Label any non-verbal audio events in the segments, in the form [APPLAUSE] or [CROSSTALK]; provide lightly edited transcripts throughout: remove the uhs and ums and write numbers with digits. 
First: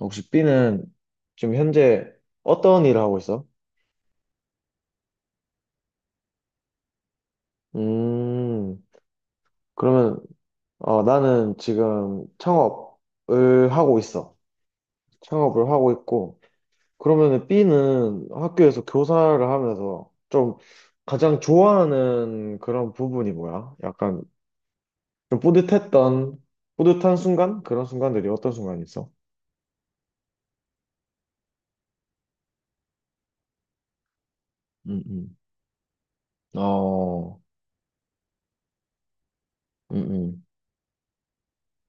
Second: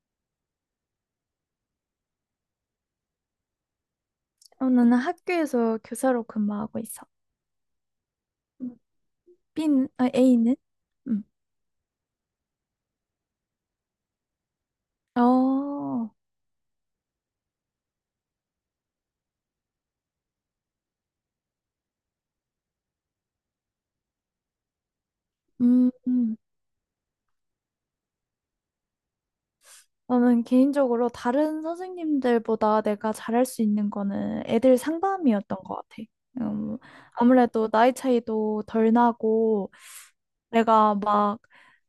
혹시 B는 지금 현재 어떤 일을 하고 있어? 나는 학교에서 교사로 근무하고 있어. 음. 음, 그러면 A는? 음. 나는 지금 창업을 하고 있어. 창업을 하고 어, 있고, 그러면 B는 학교에서 교사를 하면서 좀 가장 좋아하는 그런 부분이 뭐야? 약간 좀 음, 음. 뿌듯했던, 뿌듯한 순간? 그런 순간들이 어떤 순간이 있어? 나는 개인적으로 다른 선생님들보다 내가 잘할 수 있는 거는 애들 음, 음. 상담이었던 것 같아. 음, 어, 아무래도 나이 차이도 덜 나고, 음, 음, 내가 막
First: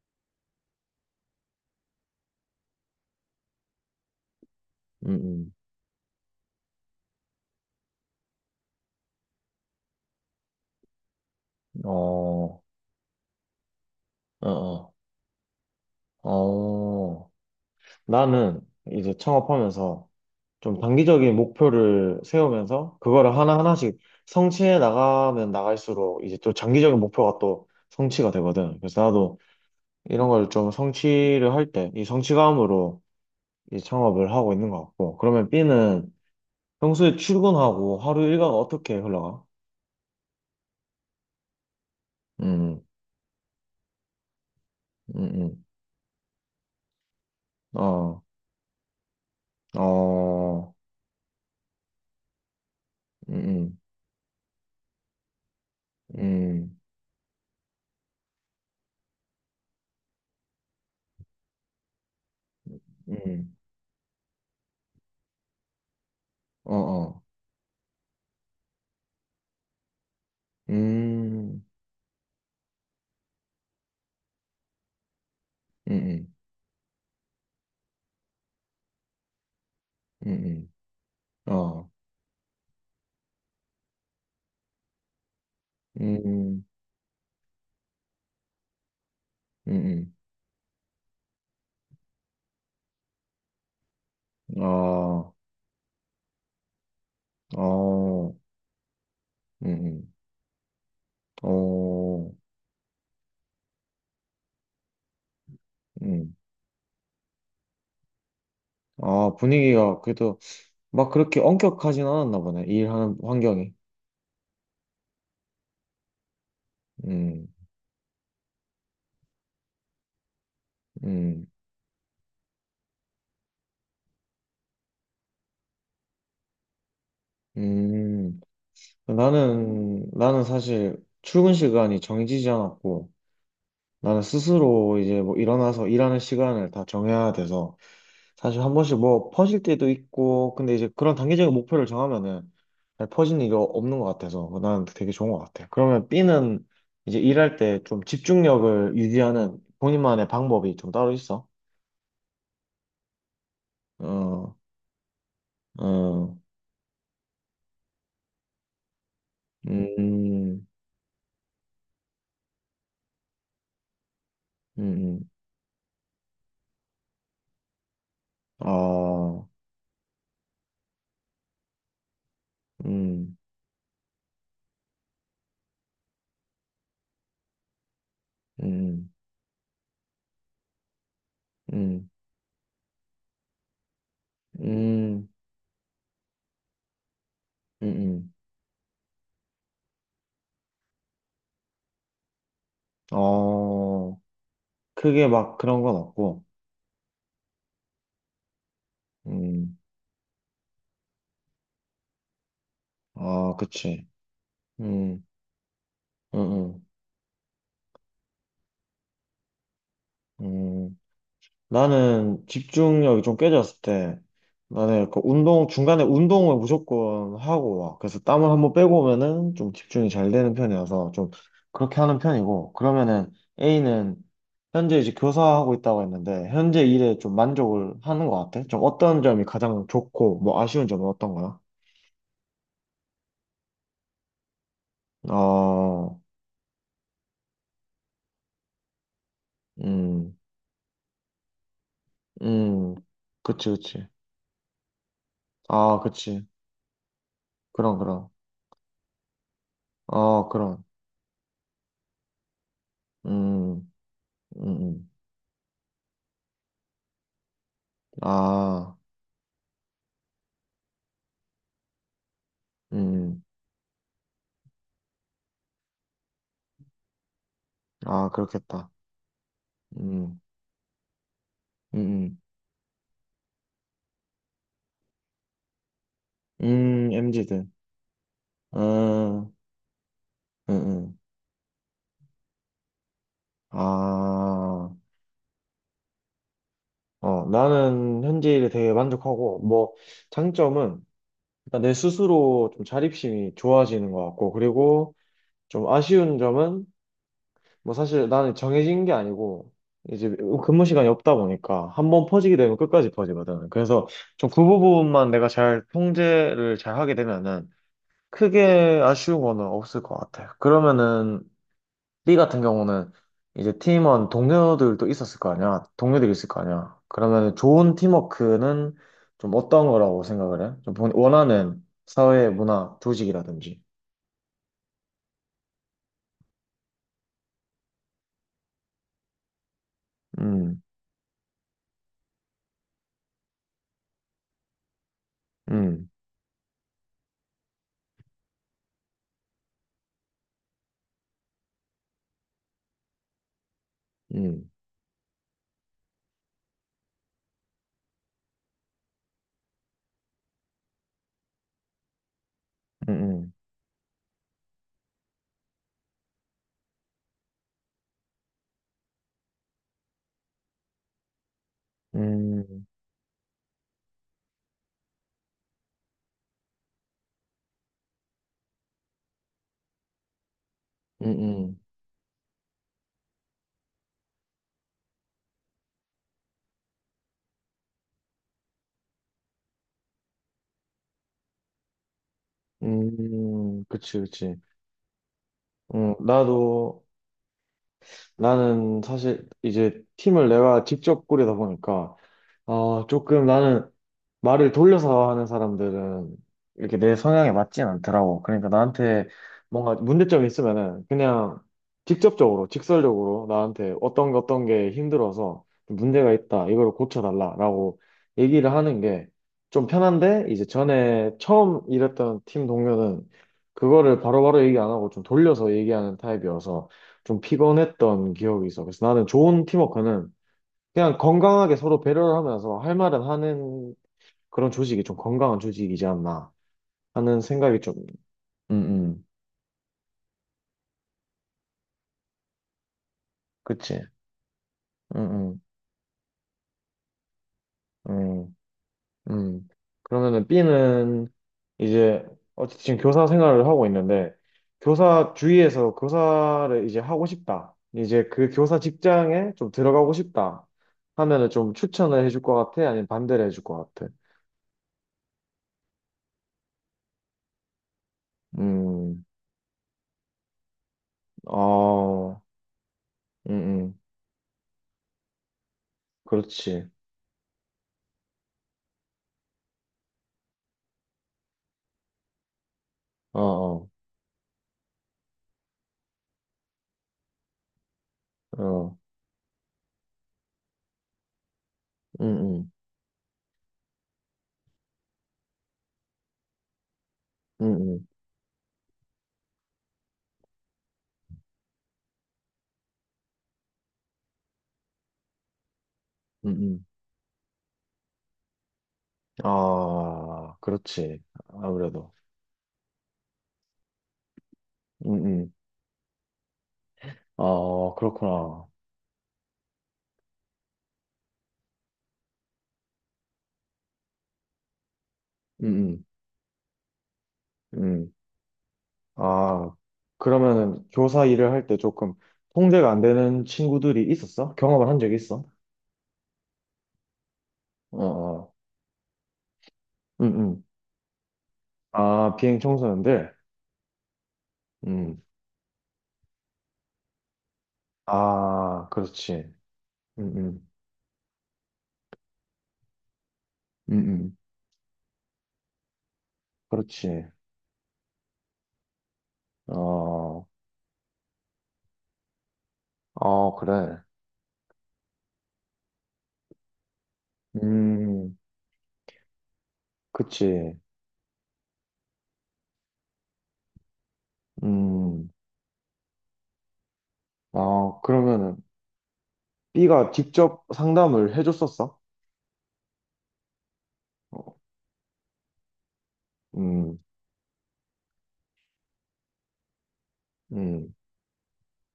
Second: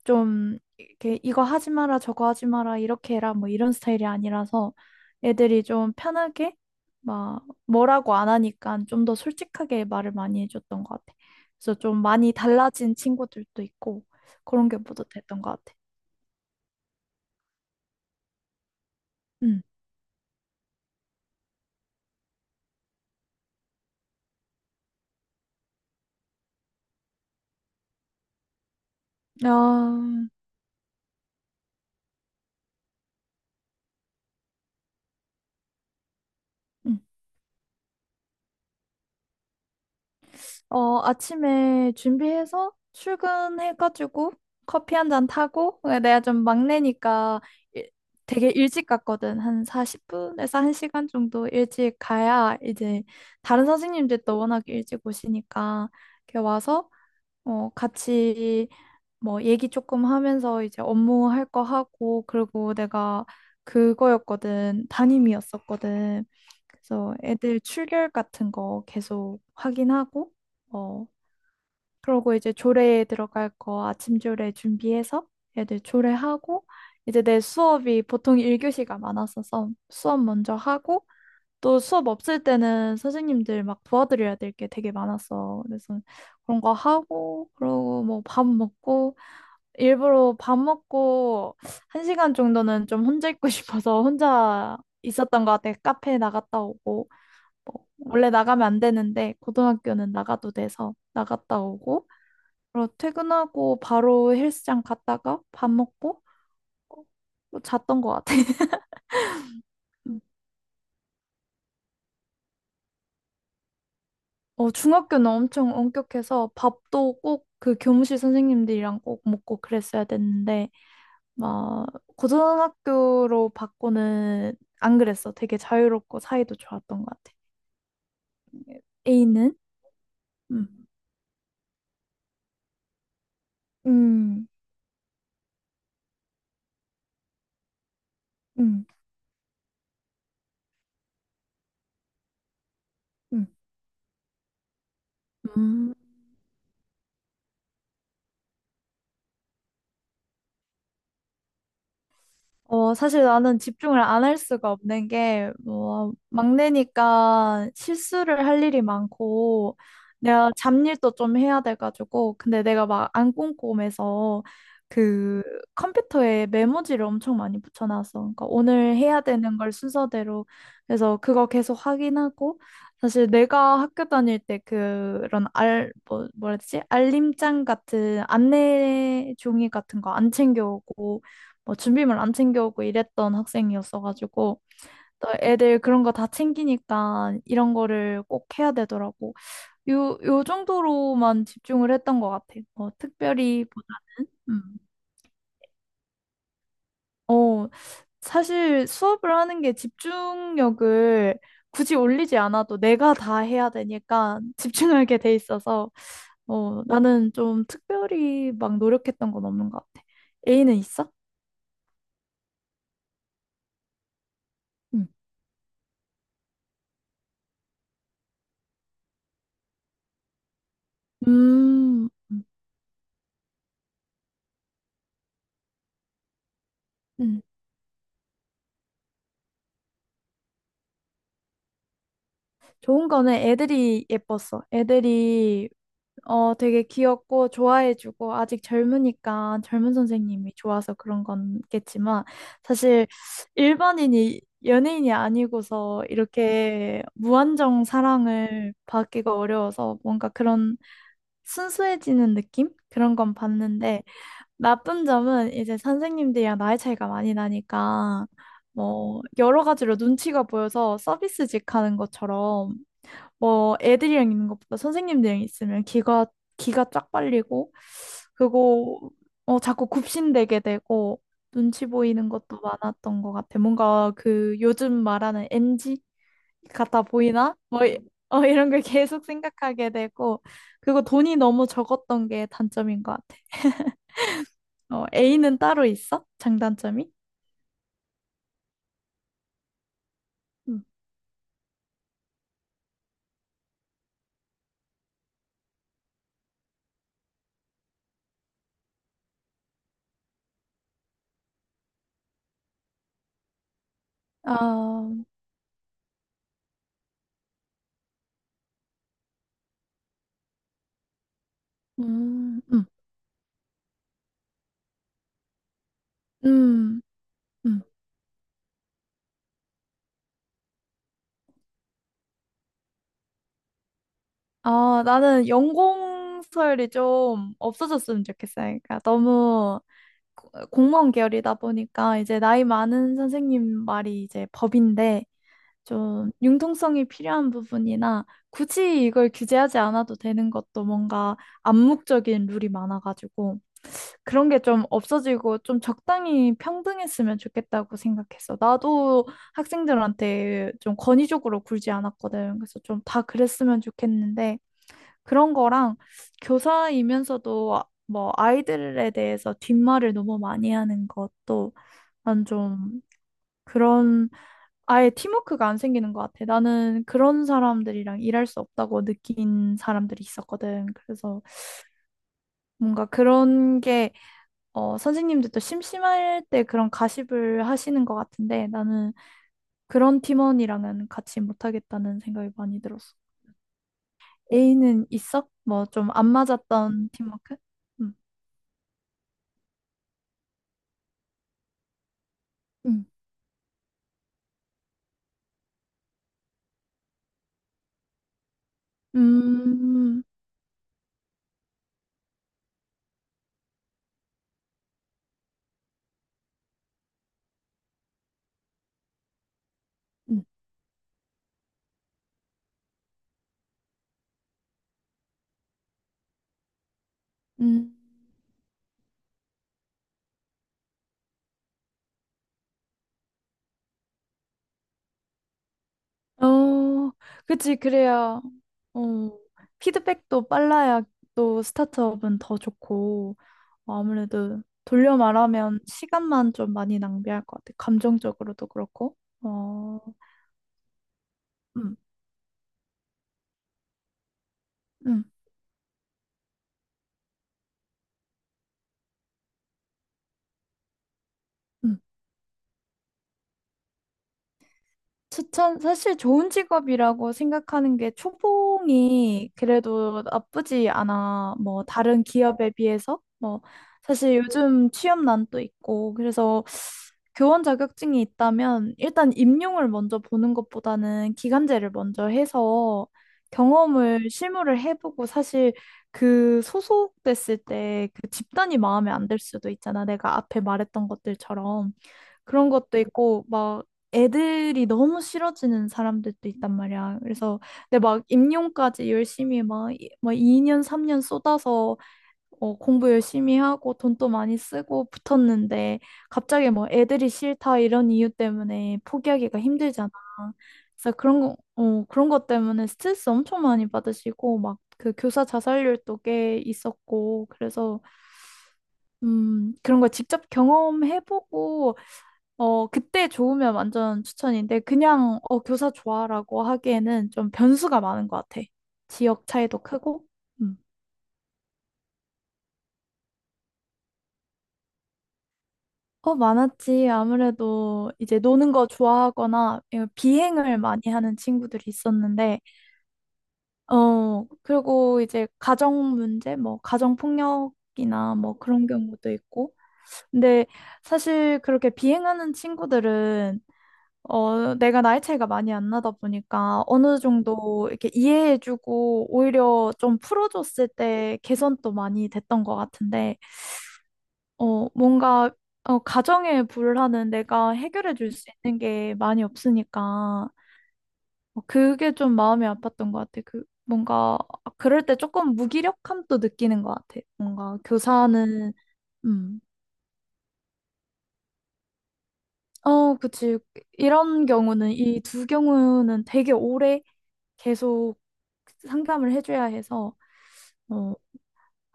좀 이렇게 이거 하지 마라 저거 하지 마라 이렇게 해라 뭐 이런 스타일이 아니라서 음, 애들이 좀 편하게 막 뭐라고 안 하니까 좀 더 솔직하게 말을 많이 해줬던 것 같아. 그래서 좀 많이 어, 달라진 친구들도 있고 어, 그런 게 어. 뿌듯했던 것 같아. 어. 나는 이제 음. 창업하면서 좀 단기적인 목표를 세우면서 그거를 하나하나씩 성취해 나가면 나갈수록 이제 또 장기적인 목표가 또 성취가 되거든. 그래서 나도 이런 아, 걸 좀 성취를 할 때 이 성취감으로 이 창업을 하고 있는 것 같고. 그러면 B는 음. 평소에 출근하고 하루 일과가 어떻게 흘러가? 아침에 준비해서 음, 출근해가지고 커피 한 음, 잔 음, 타고 내가 좀 막내니까 일- 어, 되게 일찍 갔거든. 한 40분에서 어, 1시간 정도 일찍 가야 이제 다른 음, 선생님들도 워낙 일찍 오시니까 이렇게 음, 와서 같이 뭐 얘기 조금 하면서 이제 업무 할 거 하고 그리고 음, 내가 음, 그거였거든. 담임이었었거든. 어, 그래서 어, 애들 출결 같은 거 계속 확인하고 어, 음, 그러고 이제 조례에 들어갈 거 아침 조례 준비해서 애들 음, 음, 조례하고 이제 내 수업이 보통 1교시가 많았어서 수업 음, 먼저 하고 또 어. 수업 없을 때는 선생님들 막 도와드려야 될 게 되게 많았어. 그래서 그런 음, 거 하고 그러고 뭐 밥 먹고 음, 음. 일부러 밥 먹고 1시간 정도는 좀 혼자 있고 [LAUGHS] 싶어서 혼자 아, 있었던 것 같아. 카페 나갔다 오고 뭐 원래 어, 나가면 안 되는데 음, 고등학교는 음. 나가도 돼서 나갔다 오고 어, 바로 퇴근하고 바로 헬스장 갔다가 밥 먹고 음. 어, 잤던 것 같아. [LAUGHS] 아, 분위기가 음. 그래도 막 그렇게 엄격하진 않았나 보네. 일하는 환경이. 중학교는 엄청 엄격해서 밥도 음, 꼭 그 교무실 선생님들이랑 꼭 먹고 그랬어야 됐는데, 음, 막, 고등학교로 바꾸는 안 그랬어. 되게 자유롭고 사이도 좋았던 것 같아. 음. A는? 나는 음. 사실 출근 시간이 정해지지 않았고, 나는 음, 스스로 이제 뭐 일어나서 일하는 시간을 다 정해야 돼서, 사실 한 음, 번씩 뭐 퍼질 때도 있고, 근데 이제 그런 단기적인 목표를 정하면은 잘 퍼지는 음. 일이 없는 것 같아서 난 되게 좋은 것 같아. 음. 그러면 B는 이제 일할 때 좀 집중력을 유지하는 본인만의 방법이 좀 따로 있어? 사실 나는 집중을 안 할 어, 수가 없는 게, 뭐, 어. 막내니까 실수를 할 일이 많고, 내가 음, 잡일도 좀 해야 돼가지고, 근데 내가 막 안 꼼꼼해서, 음, 그 컴퓨터에 메모지를 엄청 많이 붙여놨어. 그러니까 음. 오늘 해야 어. 되는 걸 순서대로 그래서 그거 계속 확인하고, 사실 음, 내가 학교 다닐 때 그런 뭐, 뭐라 해야 되지? 알림장 같은 음, 안내 종이 같은 거 안 챙겨오고, 뭐 음, 준비물 안 챙겨오고 이랬던 학생이었어가지고 또 음, 애들 그런 거 다 챙기니까 이런 거를 음. 꼭 해야 되더라고. 요 정도로만 집중을 했던 것 같아. 뭐 특별히 어, 보다는 크게 막 그런 건 없고, 어, 사실 수업을 하는 게 음, 집중력을 굳이 올리지 않아도 내가 다 아, 해야 그치, 되니까 집중하게 음, 돼 있어서 음, 음. 나는 좀 특별히 막 노력했던 건 없는 것 같아. A는 음. 있어? 나는 집중력이 좀 깨졌을 때 응. 나는 그 운동 중간에 운동을 무조건 하고 와. 그래서 땀을 한번 빼고 오면은 좀 집중이 잘 되는 편이어서 좀 그렇게 음. 하는 편이고 그러면은 A는 현재 이제 교사하고 있다고 했는데 현재 일에 좀 음. 만족을 하는 것 같아. 좀 어떤 점이 가장 좋고 뭐 아쉬운 점은 어떤 거야? 좋은 거는 애들이 예뻤어. 애들이 어, 되게 귀엽고 좋아해주고 아직 젊으니까 젊은 음, 선생님이 좋아서 그런 건겠지만 음, 사실 그치, 그치. 일반인이 연예인이 아, 아니고서 그치. 이렇게 무한정 그럼, 그럼. 사랑을 받기가 어려워서 뭔가 어, 그런 그럼. 순수해지는 느낌? 그런 건 음, 봤는데 음, 나쁜 음. 점은 이제 선생님들이랑 나이 차이가 많이 나니까 아. 뭐 여러 가지로 눈치가 보여서 서비스직 하는 것처럼 음. 뭐 애들이랑 있는 것보다 선생님들이랑 있으면 기가 쫙 빨리고 아, 그렇겠다. 그리고 자꾸 음, 굽신대게 되고 눈치 보이는 음, 것도 많았던 것 같아. 뭔가 그 요즘 말하는 NG 같아 보이나? MZ들. 이런 걸 계속 음, 생각하게 되고 음, 그리고 음. 돈이 너무 적었던 게 단점인 것 같아. 아, A는 따로 있어? 장단점이? 나는 현재 일에 되게 만족하고, 뭐, 음. 장점은 일단 내 스스로 좀 자립심이 좋아지는 것 같고, 그리고 좀 아쉬운 점은, 뭐, 사실 나는 정해진 게 아니고, 이제 근무 시간이 없다 보니까 한번 퍼지게 되면 끝까지 퍼지거든. 그래서 좀 그 아, 부분만 내가 잘 통제를 잘 하게 되면은 크게 아쉬운 거는 없을 것 같아요. 그러면은 B 음, 같은 음, 경우는 이제 팀원 동료들도 있었을 거 아니야. 동료들이 있을 거 아니야. 음, 그러면 음. 좋은 팀워크는 좀 어떤 거라고 생각을 해? 좀 원하는 사회 문화 조직이라든지. 아, 나는 연공서열이 좀 없어졌으면 좋겠어. 그러니까 너무 음, 공무원 계열이다 보니까 이제 나이 많은 선생님 말이 이제 법인데 음, 좀 융통성이 필요한 부분이나 굳이 이걸 규제하지 않아도 되는 것도 뭔가 암묵적인 룰이 많아가지고 그런 게 음, 좀 없어지고 좀 적당히 평등했으면 좋겠다고 생각했어. 나도 학생들한테 좀 권위적으로 굴지 않았거든. 그래서 좀 다 음, 그랬으면 좋겠는데 그런 거랑 교사이면서도 뭐 아이들에 대해서 뒷말을 너무 많이 하는 것도 난 음, 음, 좀 그런 아예 팀워크가 안 생기는 것 같아. 나는 그런 사람들이랑 일할 수 없다고 느낀 사람들이 있었거든. 그래서 음, 뭔가 그런 게 선생님들도 심심할 때 그런 가십을 하시는 것 같은데 나는 그런 팀원이랑은 같이 못하겠다는 생각이 많이 들었어. 그치, 그치. A는 있어? 뭐 좀 안 나도, 맞았던 팀워크? 응. 나는 사실 이제 팀을 내가 직접 꾸리다 보니까 응. 조금 나는 말을 돌려서 하는 사람들은 이렇게 내 성향에 맞진 않더라고. 그러니까 나한테 뭔가 음, 문제점이 있으면은 그냥 직접적으로, 직설적으로 나한테 어떤 게 힘들어서 문제가 있다. 이걸 고쳐달라라고 얘기를 하는 게 좀 음. 편한데 이제 전에 처음 일했던 팀 동료는 그거를 바로바로 얘기 안 하고 좀 돌려서 얘기하는 타입이어서 좀 음. 피곤했던 기억이 있어. 그래서 나는 좋은 팀워크는 그냥 건강하게 서로 배려를 하면서 할 말은 하는 그런 조직이 좀 건강한 조직이지 않나 어, 하는 그치, 생각이 좀, 그래야, 음, 음, 어, 피드백도 빨라야 또 스타트업은 더 좋고, 그치. 아무래도 음, 돌려 음, 말하면 시간만 좀 많이 낭비할 것 같아. 음, 감정적으로도 그렇고. 음. 어, 그러면은 B는 음, 이제, 어쨌든 지금 교사 생활을 하고 있는데, 음, 교사 주위에서 교사를 이제 하고 싶다. 이제 그 교사 직장에 좀 들어가고 싶다. 하면은 좀 음. 추천을 해줄 것 같아? 아니면 반대를 해줄 것 같아? 추천, 사실 좋은 직업이라고 생각하는 게 음, 초봉이 그래도 나쁘지 않아. 뭐, 다른 어, 기업에 비해서. 뭐, 음, 음, 사실 요즘 취업난도 있고, 그래서 그렇지. 교원 자격증이 있다면 일단 임용을 먼저 보는 것보다는 기간제를 먼저 해서 어, 어. 경험을 실무를 해보고 사실 그 소속됐을 때 그 집단이 어. 마음에 안 들 수도 있잖아. 내가 앞에 말했던 것들처럼. 음, 그런 음, 것도 있고 막 애들이 너무 싫어지는 사람들도 있단 말이야. 그래서 근데 음, 막 임용까지 열심히 막, 막 2년 3년 쏟아서 공부 열심히 하고 돈도 많이 쓰고 붙었는데 갑자기 음. 뭐 애들이 싫다 이런 이유 때문에 포기하기가 힘들잖아. 아, 그래서 그렇지. 그런 거, 아무래도. 그런 것 때문에 스트레스 엄청 많이 받으시고 막 음, 그 교사 음. 자살률도 꽤 있었고 아, 그래서 그렇구나. 그런 걸 직접 경험해보고 그때 좋으면 완전 추천인데, 그냥, 교사 음, 좋아라고 하기에는 좀 음, 변수가 음. 많은 것 같아. 지역 아, 차이도 크고. 음. 그러면은 교사 일을 할 때 조금 통제가 안 되는 친구들이 있었어? 경험을 한 적이 있어? 많았지. 어, 아무래도 이제 어. 노는 거 좋아하거나 예, 음, 음. 비행을 많이 하는 친구들이 아, 비행 있었는데, 청소년들? 그리고 음. 이제 가정 문제, 뭐, 가정 폭력이나 뭐 아, 그런 경우도 그렇지. 있고. 음, 근데 음. 사실 그렇게 비행하는 친구들은 음, 음. 내가 나이 차이가 많이 안 나다 보니까 어느 그렇지. 정도 이렇게 이해해주고 오히려 좀 어, 풀어줬을 때 개선도 많이 됐던 것 같은데, 어, 그래. 뭔가, 가정의 불화는 내가 해결해 줄 음, 수 있는 게 많이 없으니까, 그치. 그게 좀 마음이 아팠던 것 같아. 뭔가, 그럴 때 음, 조금 무기력함도 느끼는 것 같아. 뭔가 아, 그러면은 교사는, 음, B가 직접 상담을 해줬었어? 그치. 이런 어, 경우는, 이 두 경우는 되게 음, 오래 계속 상담을 해줘야 해서, 음, 어,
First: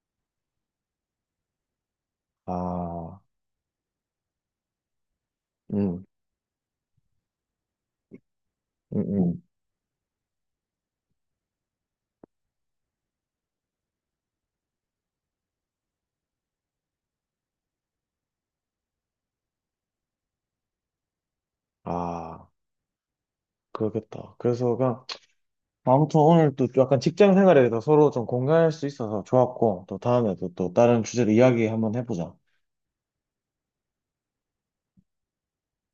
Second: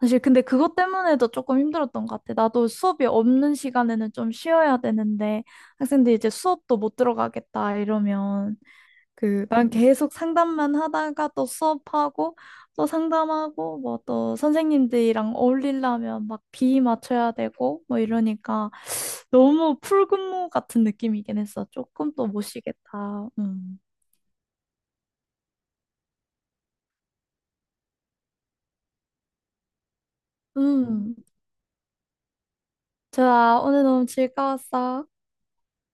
사실 근데 그것 때문에도 조금 힘들었던 것 같아. 나도 수업이 아, 없는 시간에는 좀 쉬어야 되는데, 음, 학생들이 이제 수업도 못 들어가겠다 이러면, 음, 음. 난 계속 상담만 하다가 또 수업하고, 또 상담하고, 뭐 또 선생님들이랑 어울리려면 막 비위 맞춰야 되고, 뭐 이러니까 너무 풀근무 같은 느낌이긴 했어. 조금 또 못 아, 쉬겠다. 음. 그렇겠다. 그래서 그냥, 아무튼 오늘 또 약간 직장 생활에 대해서 서로 좀 공감할 수 있어서 좋았고, 또 다음에도 또 다른 음. 주제로 이야기 한번 해보자. 좋아. 오늘 너무 즐거웠어.